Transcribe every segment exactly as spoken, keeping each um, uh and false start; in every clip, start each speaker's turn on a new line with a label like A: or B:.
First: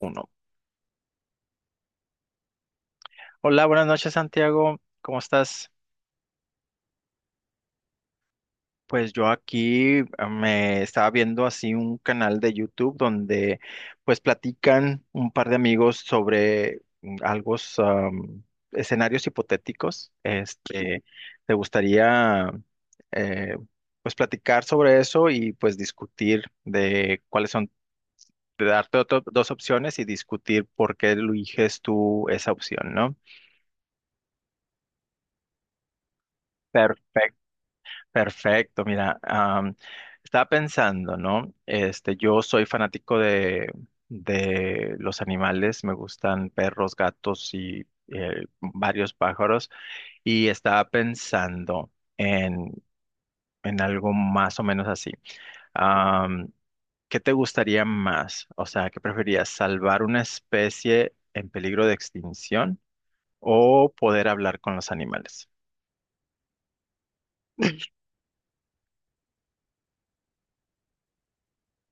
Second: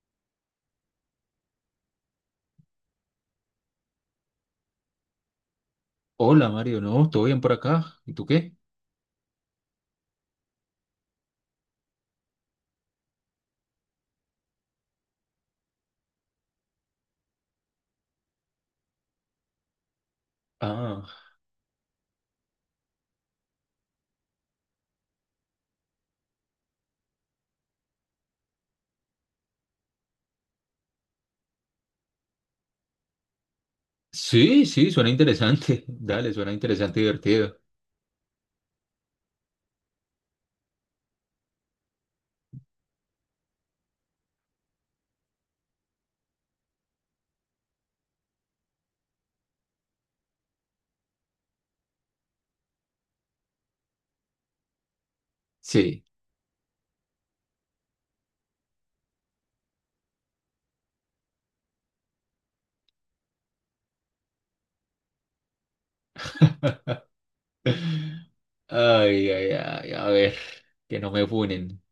A: Uno. Hola, buenas noches, Santiago. ¿Cómo estás?
B: Hola Mario, no, todo bien por acá. ¿Y tú qué?
A: Pues yo aquí eh, me estaba viendo así un canal de YouTube donde pues platican un par de amigos sobre mm, algo, um, escenarios hipotéticos. Este,
B: Ah,
A: ¿te gustaría eh, pues platicar sobre eso y pues discutir de cuáles son, de darte otro- dos opciones y discutir por qué eliges tú esa opción, ¿no?
B: sí, sí, suena interesante. Dale, suena interesante y
A: Perfecto.
B: divertido.
A: Perfecto, mira, am, estaba pensando, ¿no? Este, yo soy fanático de, de los animales, me gustan perros, gatos y eh, varios pájaros, y estaba pensando en, en algo más o menos así.
B: Sí.
A: Am, ¿Qué te gustaría más? O sea, ¿qué preferías: salvar una especie en peligro de extinción o poder hablar con los animales?
B: Ay, ay, ay, a ver, que no me funen.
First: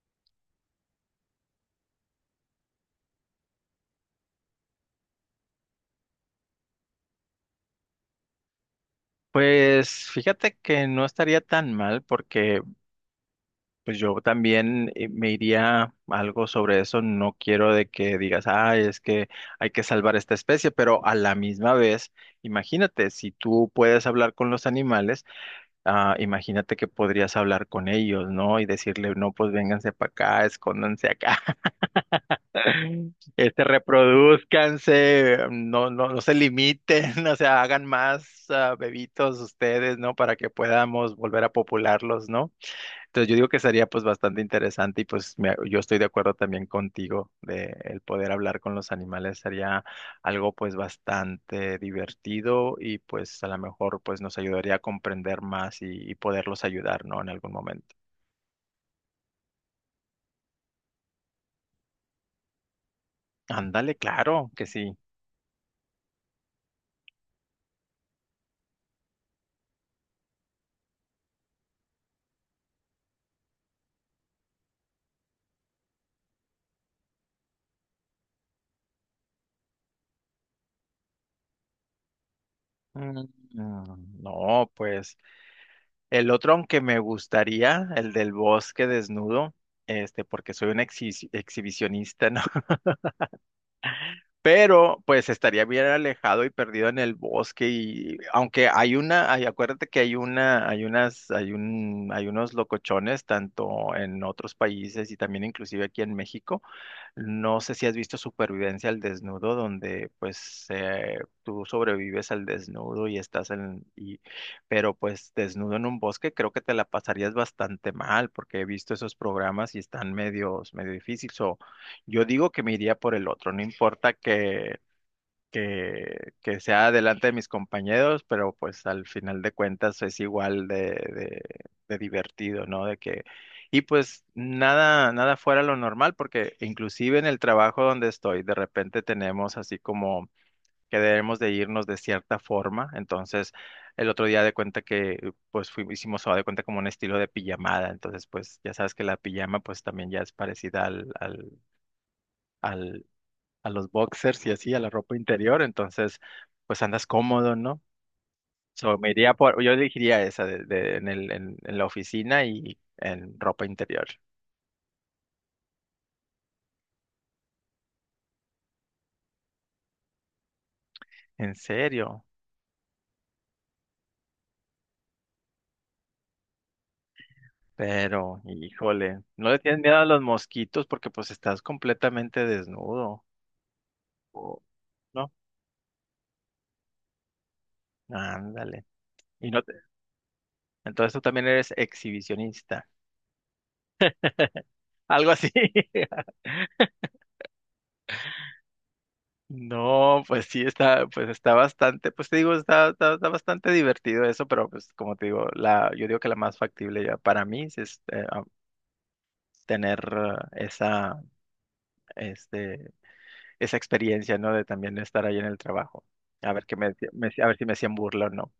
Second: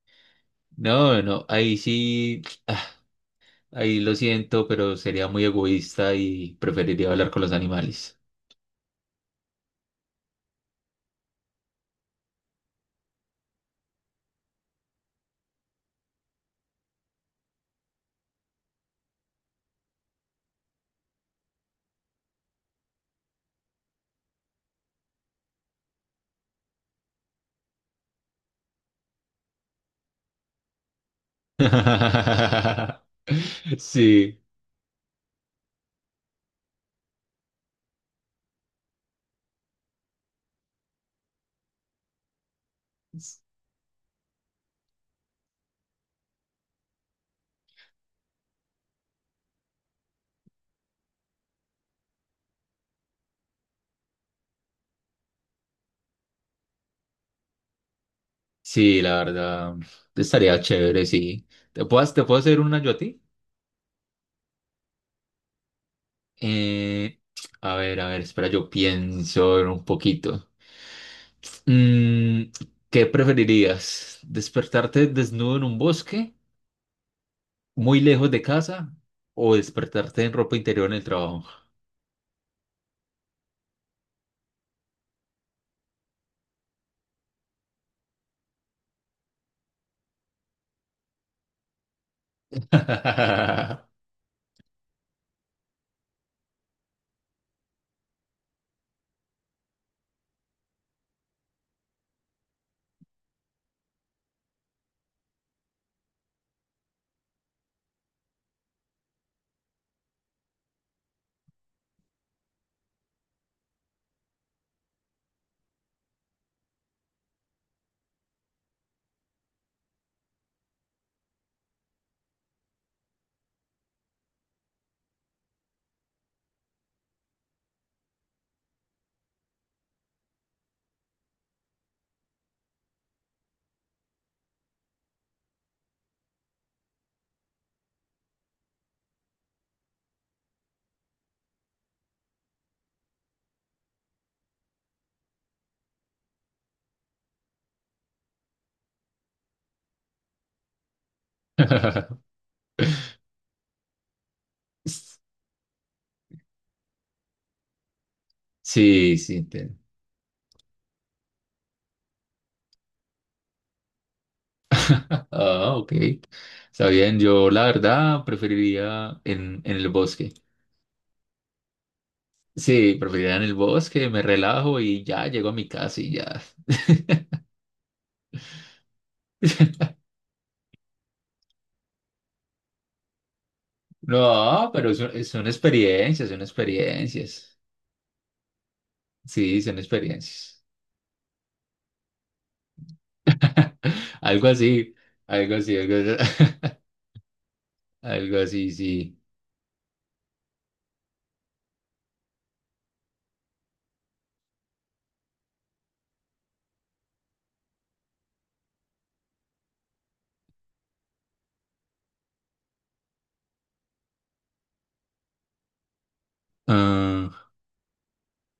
B: No, no, ahí sí, ahí lo siento, pero sería muy egoísta y preferiría hablar con los animales.
A: Pues fíjate que no estaría tan mal porque pues yo también eh, me iría algo sobre eso. No quiero de que digas, ah, es que hay que salvar esta especie, pero a la misma vez, imagínate, si tú puedes hablar con los animales, ah, imagínate que podrías hablar con ellos, ¿no? Y decirle, no, pues vénganse para acá, escóndanse acá, este,
B: Sí,
A: reproduzcanse, no, no, no se limiten, o sea, hagan más ah, bebitos ustedes, ¿no? Para que podamos volver a popularlos, ¿no? Entonces yo digo que sería pues bastante interesante y pues me- yo estoy de acuerdo también contigo de el poder hablar con los animales sería algo pues bastante divertido y pues a lo mejor pues nos ayudaría a comprender más y, y poderlos ayudar, ¿no? En algún momento.
B: sí, la verdad, estaría chévere, sí. ¿Te puedo, te puedo hacer una yo a ti?
A: Ándale, claro que sí.
B: Eh, a ver, a ver, espera, yo pienso un poquito. Mm, ¿Qué preferirías? ¿Despertarte desnudo en un bosque, muy lejos de casa, o despertarte en ropa interior en el trabajo?
A: Mm, mm, No, pues el otro aunque me gustaría, el del bosque desnudo, este, porque soy un exhi- exhibicionista ¿no? Pero pues estaría bien alejado y perdido en el bosque y aunque hay una, hay- acuérdate que hay una, hay unas, hay un, hay unos locochones tanto en otros países y también inclusive aquí en México. No sé si has visto Supervivencia al desnudo, donde pues eh, tú sobrevives al desnudo y estás en, y, pero pues desnudo en un bosque, creo que te la pasarías bastante mal, porque he visto esos programas y están medios, medio difíciles. O yo digo que me iría por el otro, no importa que, que sea delante de mis compañeros, pero pues al final de cuentas es igual de, de, de divertido, ¿no? De que, y pues nada, nada fuera lo normal, porque inclusive en el trabajo donde estoy, de repente tenemos así como que debemos de irnos de cierta forma, entonces el otro día de cuenta que pues fui- hicimos o de cuenta como un estilo de pijamada, entonces pues ya sabes que la pijama pues también ya es parecida al, al, a los boxers y así, a la ropa interior, entonces pues andas cómodo, ¿no? So, me
B: Sí,
A: iría
B: sí,
A: por, yo
B: te-
A: elegiría esa de, de- en el, en, en la oficina y en ropa interior.
B: Ah, ok. Está bien, yo la verdad preferiría en, en el bosque.
A: En serio,
B: Sí, preferiría en el bosque, me relajo y ya llego a mi casa y ya.
A: pero híjole, ¿no le tienes miedo a los mosquitos porque pues estás completamente desnudo? o-
B: No, pero son, eh,
A: ¿No?
B: son experiencias, son experiencias.
A: Ándale. Y no
B: Sí,
A: te-
B: son experiencias.
A: entonces tú también eres exhibicionista.
B: Algo así,
A: Algo así.
B: algo así, algo así, algo así, sí.
A: No, pues sí, está, pues está bastante, pues te digo, está, está, está bastante divertido eso, pero pues como te digo, la, yo digo que la más factible ya para mí sí es eh, ah, tener ah, esa, este, esa experiencia, ¿no? De también estar ahí en el trabajo. A ver qué me, decía- me decía- a
B: Ah,
A: ver si me hacían burla o no.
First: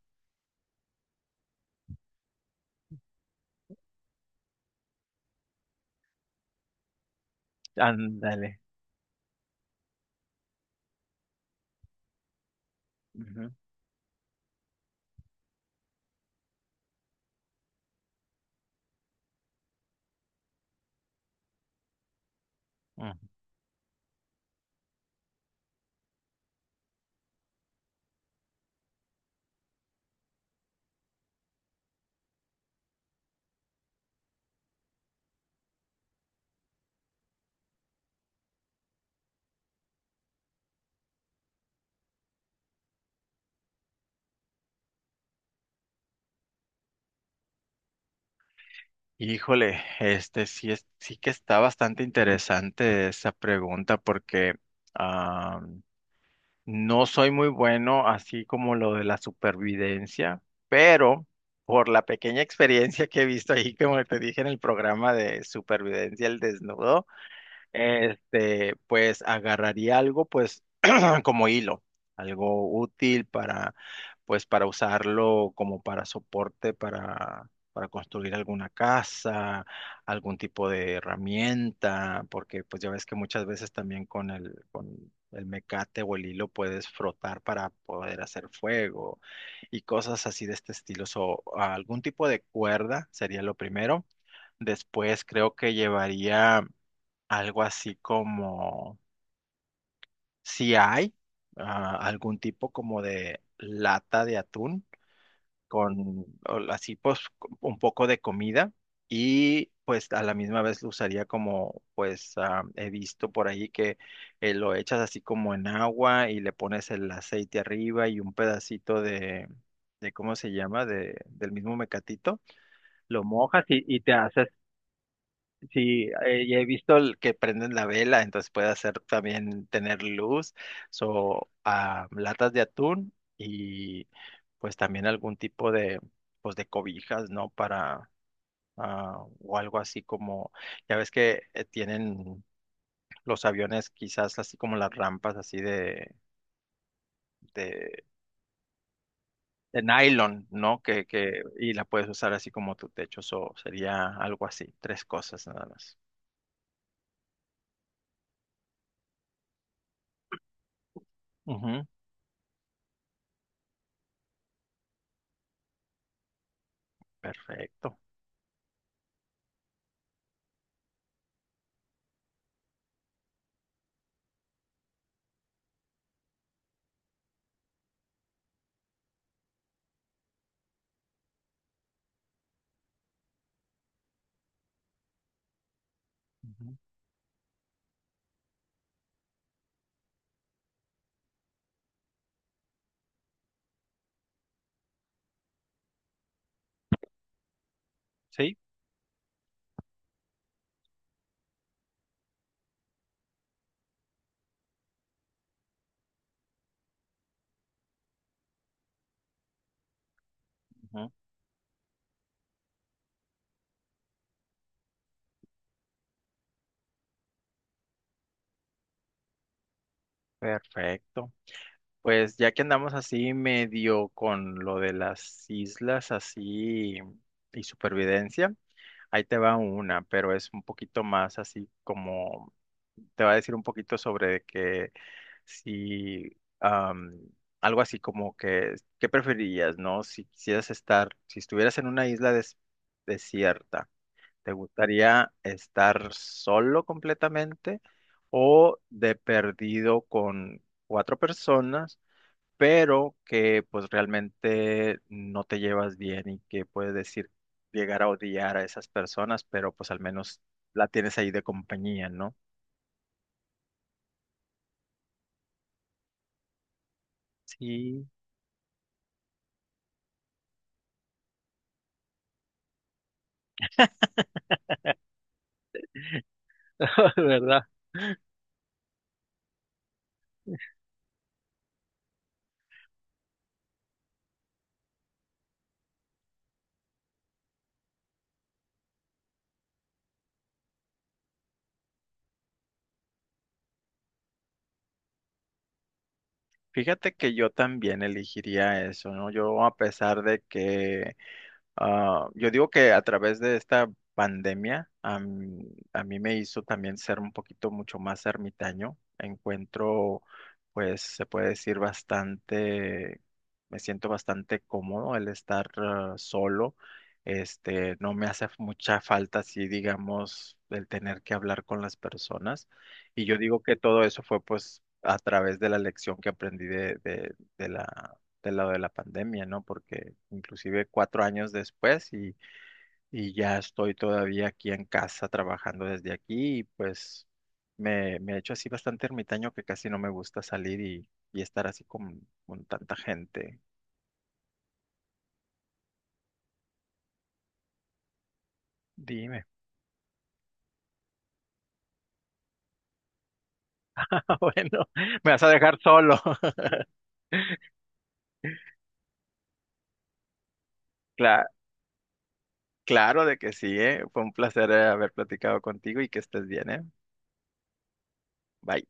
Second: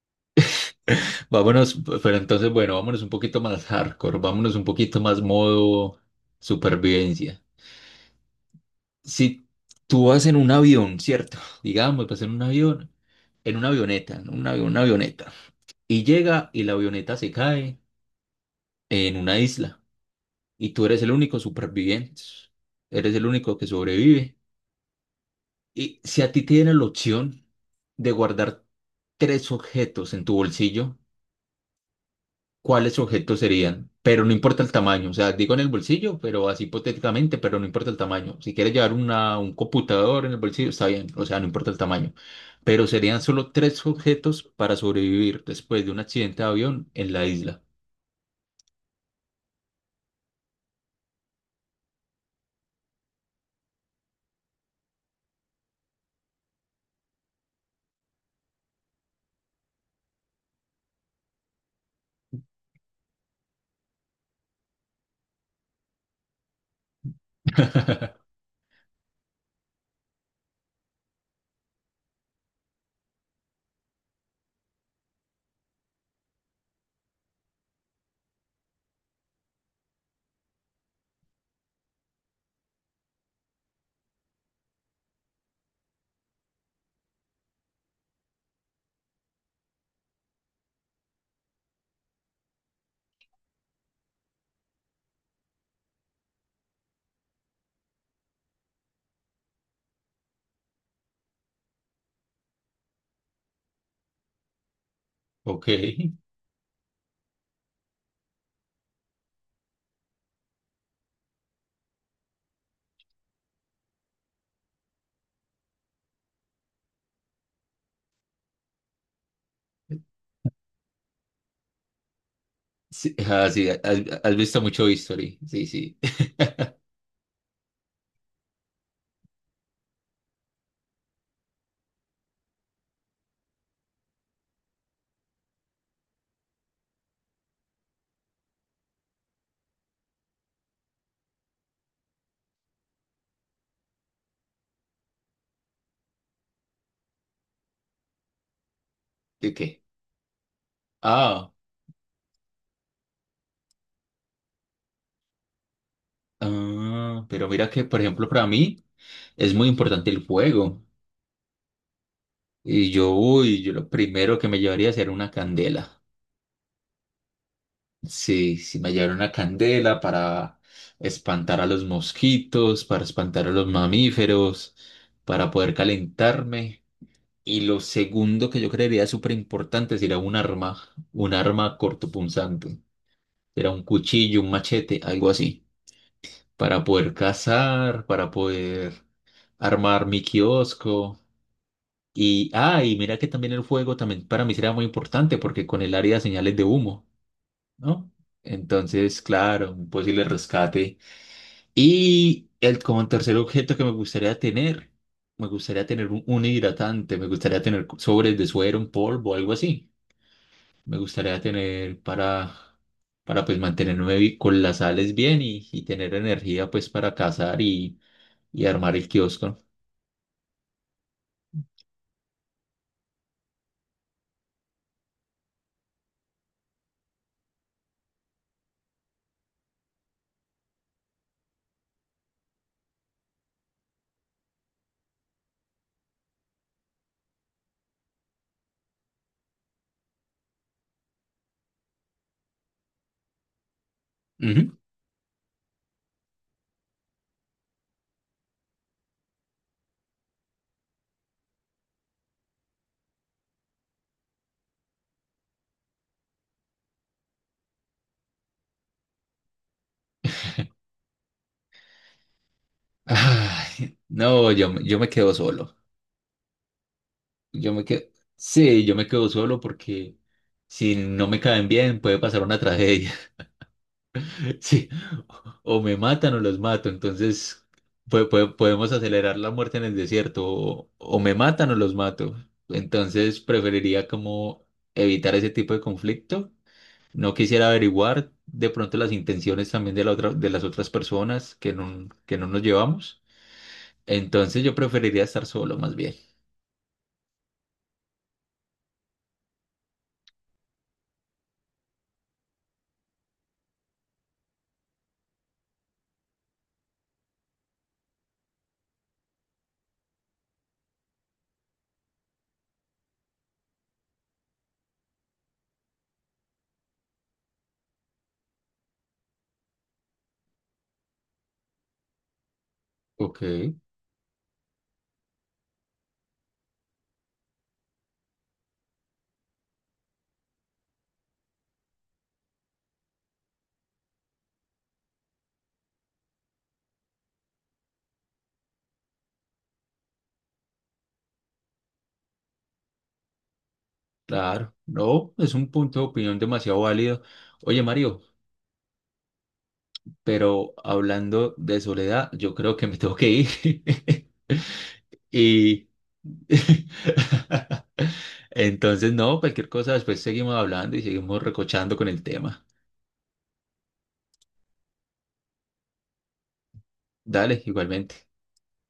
B: vámonos, pero entonces, bueno, vámonos un poquito más hardcore, vámonos un poquito más modo supervivencia.
A: Ándale.
B: Si tú vas en un avión, ¿cierto? Digamos, vas en un avión,
A: Ujú,
B: en una avioneta, en una, una avioneta, y llega y la avioneta se cae en una isla. Y tú eres el único superviviente, eres
A: ujú.
B: el único que sobrevive. Y si a ti te dieran la opción de guardar tres objetos en tu bolsillo, ¿cuáles objetos serían? Pero no importa el tamaño, o sea, digo en el bolsillo, pero así hipotéticamente, pero no importa el tamaño. Si quieres llevar una, un computador en el bolsillo, está bien, o sea, no importa el tamaño. Pero serían solo tres objetos para sobrevivir después de un accidente de avión en la isla.
A: Híjole, este sí es, sí que está bastante interesante esa pregunta porque no soy muy bueno así como lo de la supervivencia, pero por la pequeña experiencia que he visto ahí, como te dije en el programa de supervivencia al desnudo, este, pues agarraría algo, pues como hilo, algo útil para, pues, para usarlo como para soporte, para, para construir alguna casa, algún tipo de herramienta, porque pues ya ves que muchas veces también con el, con el mecate o el hilo puedes frotar para poder hacer fuego y cosas así de este estilo. O algún tipo de cuerda sería lo primero. Después creo que llevaría algo así como si hay ah, algún tipo como de lata de atún
B: Ok.
A: con o así pues co- un poco de comida, y pues a la misma vez lo usaría como pues ah, he visto por ahí que eh, lo echas así como en agua y le pones el aceite arriba y un pedacito de, de ¿cómo se llama? De, del mismo mecatito,
B: Sí,
A: lo
B: ah,
A: mojas
B: sí, has,
A: y, y te
B: has
A: haces.
B: visto mucho History. Sí, sí.
A: Sí, eh, ya he visto el que prenden la vela, entonces puede hacer también tener luz o latas de atún y pues también algún tipo de pues de cobijas, ¿no? Para ah, o algo así como ya ves que eh, tienen los aviones quizás así como las rampas así de de,
B: ¿De
A: de
B: qué?
A: nylon, ¿no? Que que
B: Ah,
A: y la puedes usar así como tu techo, so, sería algo así, tres cosas nada más.
B: ah, pero mira que, por ejemplo, para mí es muy importante el fuego.
A: Ujú,
B: Y yo, uy, yo lo primero que me llevaría sería una candela.
A: perfecto.
B: Sí, sí, me llevaría una candela para espantar a los mosquitos, para espantar a los mamíferos, para poder calentarme. Y lo segundo que yo creería súper importante sería un arma, un arma cortopunzante. Era un cuchillo, un machete, algo así.
A: Ujú.
B: Para poder cazar, para poder armar mi kiosco. Y, ah, y mira que también el fuego también para mí será muy importante porque con el área de señales de humo, ¿no?
A: Sí.
B: Entonces, claro, un posible rescate. Y el, como tercer objeto que me gustaría tener, me gustaría tener un, un hidratante, me gustaría tener sobres de suero en polvo, algo así. Me
A: Ujú.
B: gustaría tener para, para pues mantenerme bi- con las sales bien y, y tener energía pues para cazar y y armar el kiosco.
A: Perfecto. Pues ya que andamos así medio con lo de las islas así y supervivencia, ahí te va una, pero es un poquito más así como, te va a decir un poquito sobre que si, am, algo así como que, ¿qué preferirías, no? Si quisieras estar, si estuvieras en una isla des- desierta. ¿Te
B: Ujú.
A: gustaría estar solo completamente o de perdido con cuatro personas, pero que pues realmente no te llevas bien y que puedes decir llegar a odiar a esas personas, pero pues al menos la tienes ahí de compañía, ¿no?
B: Ay, no, yo, me- yo me quedo solo. Yo me quedo,
A: Sí,
B: sí, yo me quedo solo porque si no me caen bien puede pasar una tragedia. Sí, o me matan o los mato. Entonces pue- pue- podemos acelerar la muerte en el desierto. O, o me matan o los mato. Entonces preferiría como evitar ese tipo de conflicto. No quisiera averiguar de pronto las intenciones también de la otra, de las otras personas que no, que no nos llevamos. Entonces yo preferiría estar solo más bien.
A: fíjate que yo también elegiría eso, ¿no? Yo a pesar de que, ah, yo digo que a través de esta pandemia, a mí, a mí me hizo también ser un poquito mucho más ermitaño. Encuentro, pues se puede decir bastante, me siento bastante cómodo el estar ah, solo. Este, no me hace mucha falta, así digamos, el tener que hablar con las personas. Y yo
B: Ok,
A: digo que todo eso fue pues a través de la lección que aprendí de, de, de la, del lado de la pandemia, ¿no? Porque inclusive cuatro años después y, y ya estoy todavía aquí en casa trabajando desde aquí, y pues me, me he hecho así bastante ermitaño que casi no me gusta salir y, y estar así con, con tanta gente.
B: claro. No, es un punto de opinión demasiado válido. Oye, Mario,
A: Dime.
B: pero hablando de soledad, yo creo que me tengo que ir.
A: Ah, bueno, me vas a dejar
B: Y
A: solo.
B: entonces, no, cualquier cosa, después seguimos hablando y seguimos
A: Cla-
B: recochando con el tema.
A: claro de que sí, ¿eh? Fue un placer eh, haber platicado contigo y que estés bien, ¿eh?
B: Dale, igualmente.
A: Bye.